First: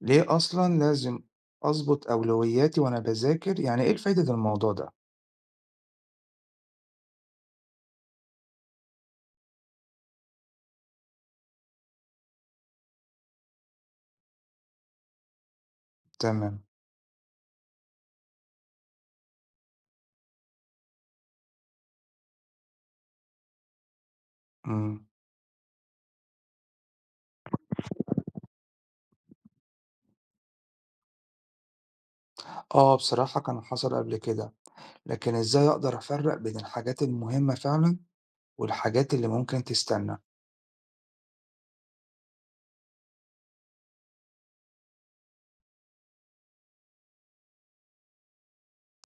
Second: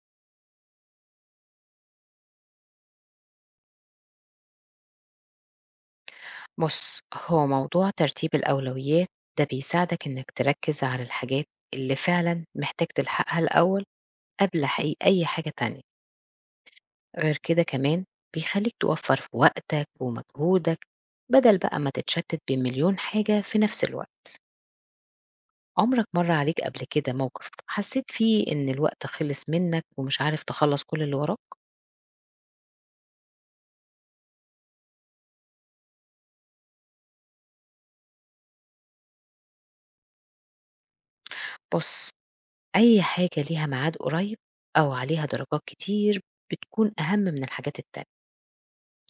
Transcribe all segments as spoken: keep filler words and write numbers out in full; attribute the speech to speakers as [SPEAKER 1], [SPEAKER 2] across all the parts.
[SPEAKER 1] ليه أصلًا لازم أضبط أولوياتي وأنا باذاكر، يعني إيه الفايدة الموضوع ده؟
[SPEAKER 2] بُص، هو موضوع ترتيب الأولويات ده بيساعدك إنك تركّز على الحاجات اللي فعلًا محتاج تلحقها الأول قبل حي أي حاجة تانية.
[SPEAKER 1] تمام،
[SPEAKER 2] غير كده كمان بيخلّيك توفّر في وقتك ومجهودك، بدل بقى ما تتشتت بين مليون حاجة في نفس الوقت.
[SPEAKER 1] إمم،
[SPEAKER 2] عمرك مَر عليك قبل كده موقف حسّيت فيه إن الوقت خلص منك ومش عارف تخلّص كل اللي وراك؟
[SPEAKER 1] آه بصراحة كان حصل قبل كده، لكن إزاي أقدر أفرّق بين الحاجات المهمة فعلًا والحاجات اللي ممكن تستنى؟
[SPEAKER 2] بُص، أي حاجة ليها ميعاد قريب أو عليها درجات كتير بتكون أهم من الحاجات التانية.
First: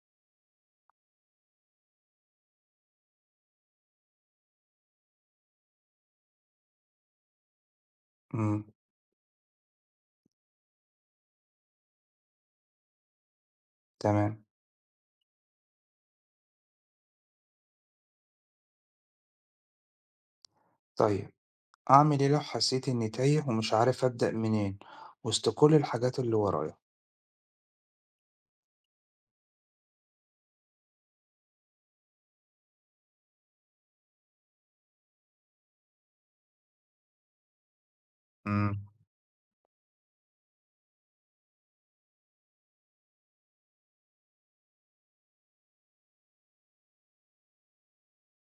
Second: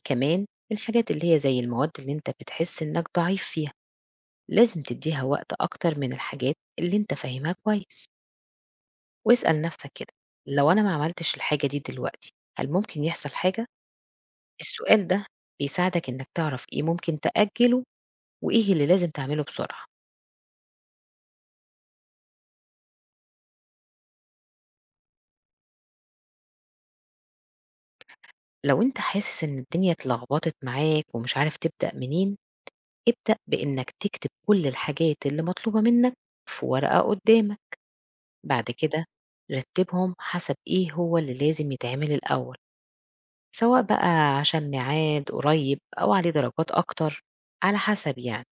[SPEAKER 2] كمان الحاجات اللي هي زي المواد اللي انت بتحس انك ضعيف فيها لازم تديها وقت اكتر من الحاجات اللي انت فاهمها كويس.
[SPEAKER 1] إمم،
[SPEAKER 2] واسأل نفسك كده، لو انا ما عملتش الحاجة دي دلوقتي هل ممكن يحصل حاجة؟
[SPEAKER 1] تمام،
[SPEAKER 2] السؤال ده بيساعدك انك تعرف ايه ممكن تأجله وايه اللي لازم تعمله بسرعة.
[SPEAKER 1] طيب أعمل إيه لو حسيت إني تايه ومش عارف أبدأ منين وسط كل الحاجات اللي ورايا؟
[SPEAKER 2] لو انت حاسس ان الدنيا اتلخبطت معاك ومش عارف تبدأ منين، ابدأ بانك تكتب كل الحاجات اللي مطلوبة منك في ورقة قدامك. بعد
[SPEAKER 1] إمم،
[SPEAKER 2] كده رتبهم حسب إيه هو اللي لازم يتعمل الأول، سواء بقى عشان ميعاد قريب أو عليه درجات أكتر، على حسب يعني.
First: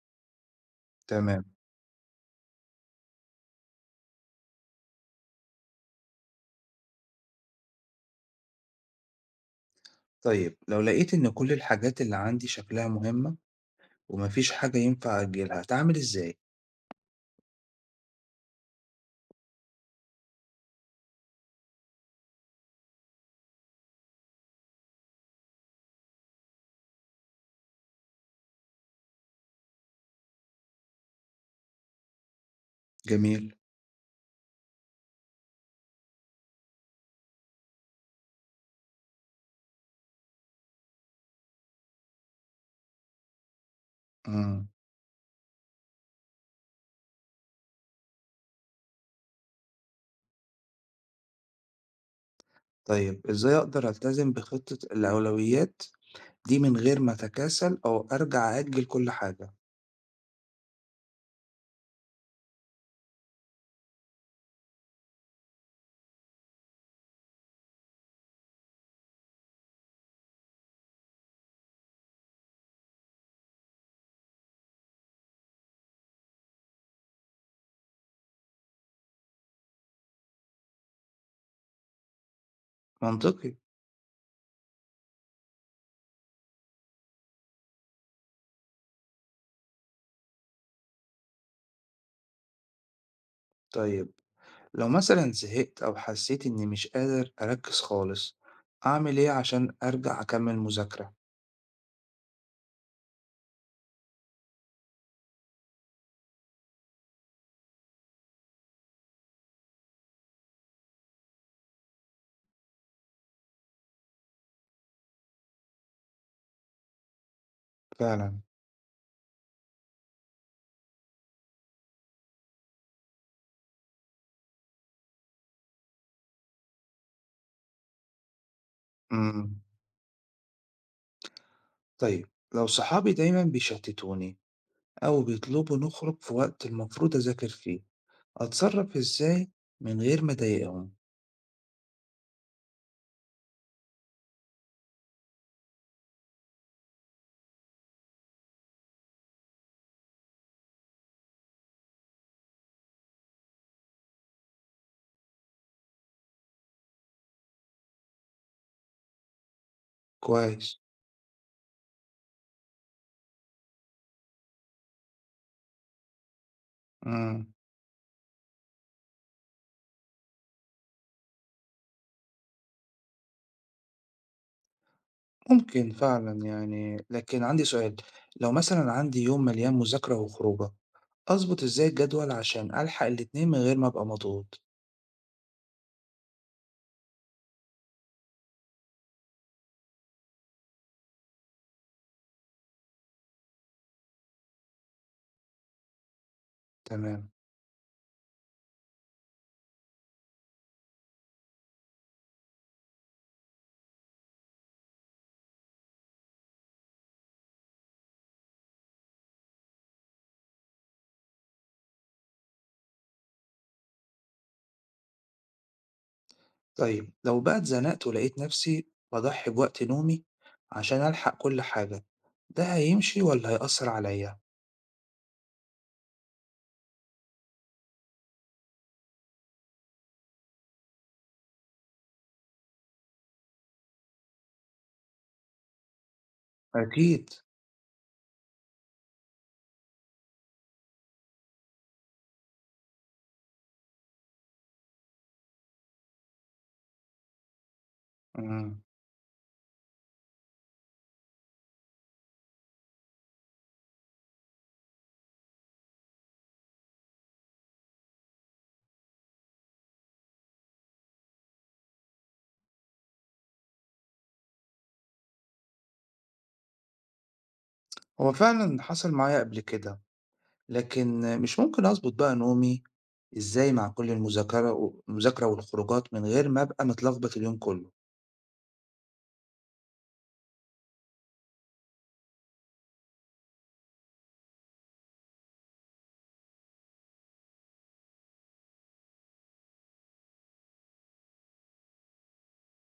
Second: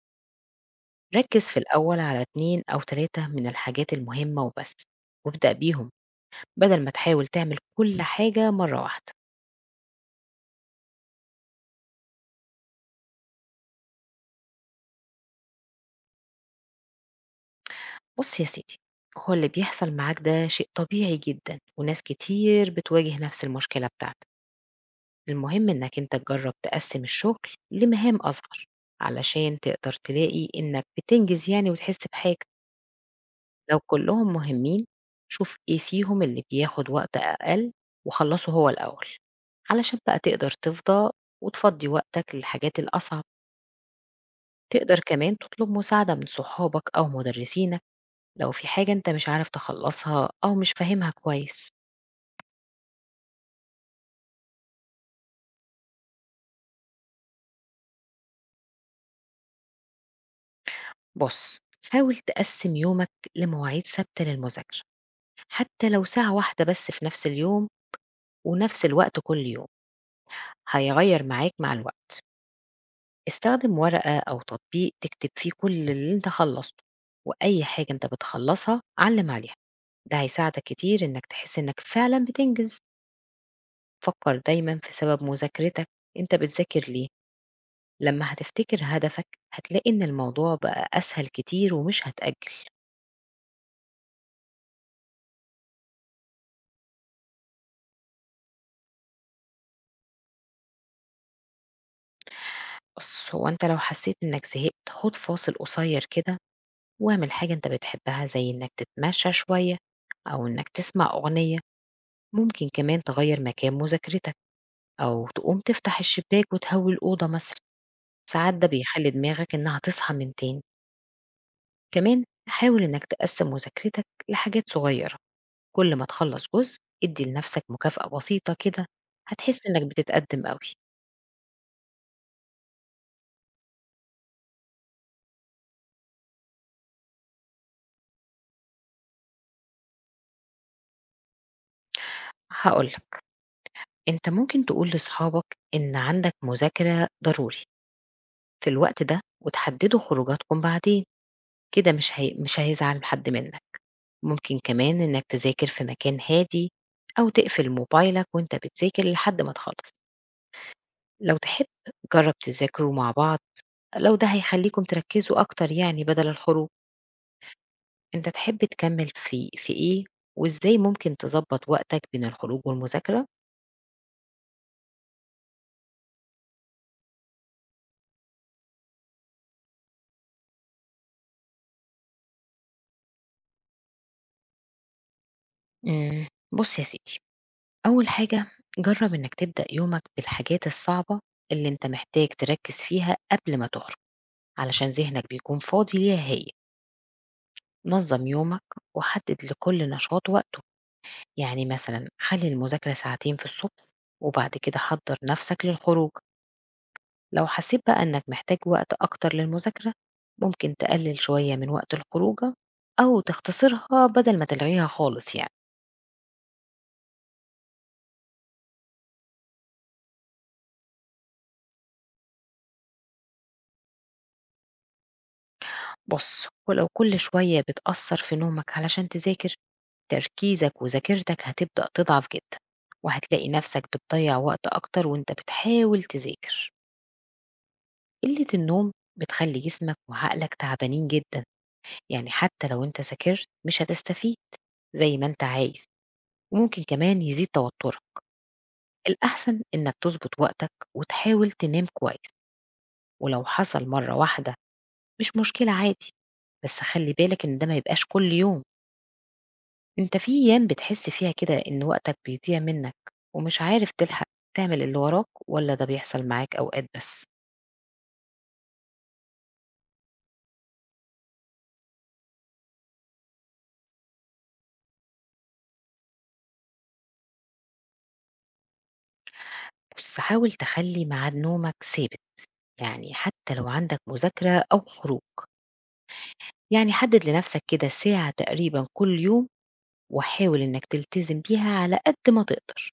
[SPEAKER 1] تمام،
[SPEAKER 2] ركز في الأول على اتنين أو تلاتة من الحاجات المهمة وبس، وابدأ بيهم بدل ما تحاول تعمل كل حاجة مرة واحدة.
[SPEAKER 1] طيب لو لقيت إن كل الحاجات اللي عندي شكلها مهمة وما فيش حاجة ينفع أأجلها، أتعامل إزاي؟
[SPEAKER 2] بص يا سيدي، هو اللي بيحصل معاك ده شيء طبيعي جدا وناس كتير بتواجه نفس المشكلة بتاعتك. المهم إنك أنت تجرب تقسم الشغل لمهام أصغر، علشان تقدر تلاقي إنك بتنجز يعني وتحس بحاجة.
[SPEAKER 1] جميل،
[SPEAKER 2] لو كلهم مهمين، شوف إيه فيهم اللي بياخد وقت أقل وخلصه هو الأول، علشان بقى تقدر تفضى وتفضي وقتك للحاجات الأصعب.
[SPEAKER 1] إمم.
[SPEAKER 2] تقدر كمان تطلب مساعدة من صحابك أو مدرسينك لو في حاجة أنت مش عارف تخلصها أو مش فاهمها كويس.
[SPEAKER 1] طيب إزاي أقدر ألتزم بخطة الأولويات دي من غير ما أتكاسل أو أرجع أجل كل حاجة؟
[SPEAKER 2] بص، حاول تقسم يومك لمواعيد ثابتة للمذاكرة، حتى لو ساعة واحدة بس في نفس اليوم ونفس الوقت كل يوم، هيغير معاك مع الوقت. استخدم ورقة أو تطبيق تكتب فيه كل اللي انت خلصته، وأي حاجة انت بتخلصها علم عليها. ده هيساعدك كتير انك تحس انك فعلا بتنجز.
[SPEAKER 1] منطقي.
[SPEAKER 2] فكر دايما في سبب مذاكرتك، انت بتذاكر ليه. لما هتفتكر هدفك هتلاقي ان الموضوع بقى أسهل كتير ومش هتأجل.
[SPEAKER 1] طيب لو مثلا زهقت أو حسيت إني مش قادر أركز خالص أعمل إيه عشان أرجع أكمل مذاكرة؟
[SPEAKER 2] بص، هو انت لو حسيت انك زهقت خد فاصل قصير كده، واعمل حاجة أنت بتحبها زي إنك تتمشى شوية أو إنك تسمع أغنية. ممكن كمان تغير مكان مذاكرتك، أو تقوم تفتح الشباك وتهوي الأوضة مثلا.
[SPEAKER 1] فعلا.
[SPEAKER 2] ساعات ده بيخلي دماغك إنها تصحى من تاني. كمان حاول إنك تقسم مذاكرتك لحاجات صغيرة، كل ما تخلص جزء ادي لنفسك مكافأة بسيطة كده،
[SPEAKER 1] امم.
[SPEAKER 2] هتحس إنك بتتقدم أوي.
[SPEAKER 1] طيب لو صحابي دايما بيشتتوني أو بيطلبوا نخرج في وقت المفروض أذاكر فيه أتصرف إزاي من غير ما أضايقهم؟
[SPEAKER 2] هقولك، أنت ممكن تقول لأصحابك إن عندك مذاكرة ضروري في الوقت ده وتحددوا خروجاتكم بعدين، كده مش هي مش هيزعل حد منك. ممكن كمان إنك تذاكر في مكان هادي، أو تقفل موبايلك وأنت بتذاكر لحد ما تخلص.
[SPEAKER 1] كويس.
[SPEAKER 2] لو تحب جرب تذاكروا مع بعض، لو ده هيخليكم تركزوا أكتر يعني بدل الخروج.
[SPEAKER 1] امم.
[SPEAKER 2] أنت تحب تكمل في في إيه، وإزاي ممكن تضبط وقتك بين الخروج والمذاكرة؟
[SPEAKER 1] ممكن فعلًا يعني، لكن عندي سؤال، لو مثلًا عندي يوم مليان مذاكرة وخروجة، أضبط إزاي الجدول عشان ألحق الاتنين من غير ما أبقى مضغوط؟
[SPEAKER 2] إمم، بُص يا سيدي، أول حاجة جرب إنك تبدأ يومك بالحاجات الصعبة اللي أنت محتاج تركز فيها قبل ما تخرج، علشان ذهنك بيكون فاضي ليها هي.
[SPEAKER 1] تمام،
[SPEAKER 2] نظم يومك وحدد لكل نشاط وقته، يعني مثلا خلي المذاكرة ساعتين في الصبح وبعد كده حضر نفسك للخروج. لو حسيت بقى انك محتاج وقت اكتر للمذاكرة، ممكن تقلل شوية من وقت الخروجة او تختصرها بدل ما تلغيها خالص يعني.
[SPEAKER 1] طيب لو بقى اتزنقت ولقيت نفسي باضحي بوقت نومي عشان ألحق كل حاجة، ده هيمشي والّا هيأثر عليّا؟
[SPEAKER 2] بص، ولو كل شوية بتأثر في نومك علشان تذاكر، تركيزك وذاكرتك هتبدأ تضعف جدا، وهتلاقي نفسك بتضيع وقت اكتر وانت بتحاول تذاكر.
[SPEAKER 1] أكيد،
[SPEAKER 2] قلة النوم بتخلّي جسمك وعقلك تعبانين جدًا، يعني حتى لو أنت ذاكرت مش هتستفيد زي ما أنت عايز، وممكن كمان يزيد توترك.
[SPEAKER 1] إمم،
[SPEAKER 2] الأحسن إنك تضبط وقتك وتحاول تنام كويس، ولو حصل مرّة واحدة مش مشكلة عادي، بس خلّي بالك إن ده ما يبقاش كل يوم. أنت في أيام بتحس فيها كده إن وقتك بيضيع منك ومش عارف تلحق تعمل اللي وراك، والّا ده بيحصل معاك أوقات بس؟
[SPEAKER 1] هو فعلًا حصل معايا قبل كده، لكن مش ممكن أضبط بقى نومي إزاي مع كل المذاكرة والمذاكرة والخروجات من غير ما أبقى متلخبط اليوم كله؟
[SPEAKER 2] بُص، حاول تخلّي ميعاد نومك ثابت، يعني حتى لو عندك مذاكرة أو خروج، يعني حدد لنفسك كده ساعة تقريبا كل يوم وحاول إنك تلتزم بيها على قد ما تقدر.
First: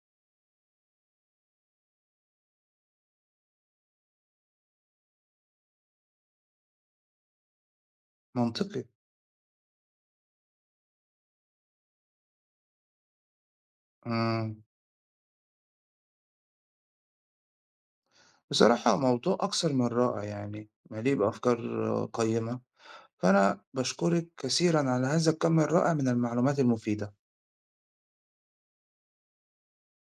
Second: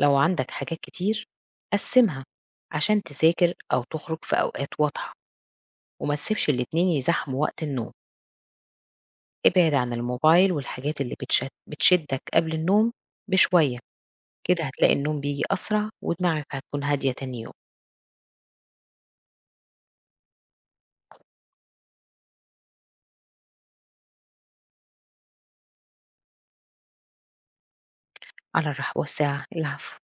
[SPEAKER 2] لو عندك حاجات كتير قسمها، عشان تذاكر أو تخرج في أوقات واضحة، وما تسيبش الاتنين يزاحموا وقت النوم.
[SPEAKER 1] منطقي.
[SPEAKER 2] ابعد عن الموبايل والحاجات اللي بتشت بتشدك قبل النوم بشوية.
[SPEAKER 1] إمم.
[SPEAKER 2] كده هتلاقي النوم بيجي أسرع ودماغك هتكون هادية تاني يوم.
[SPEAKER 1] بصراحة موضوع أكثر من رائع يعني، مليء بأفكار قيّمة، فأنا باشكرِك كثيرًا على هذا الكم الرائع من المعلومات المفيدة.
[SPEAKER 2] على الرحب والساعة العفو.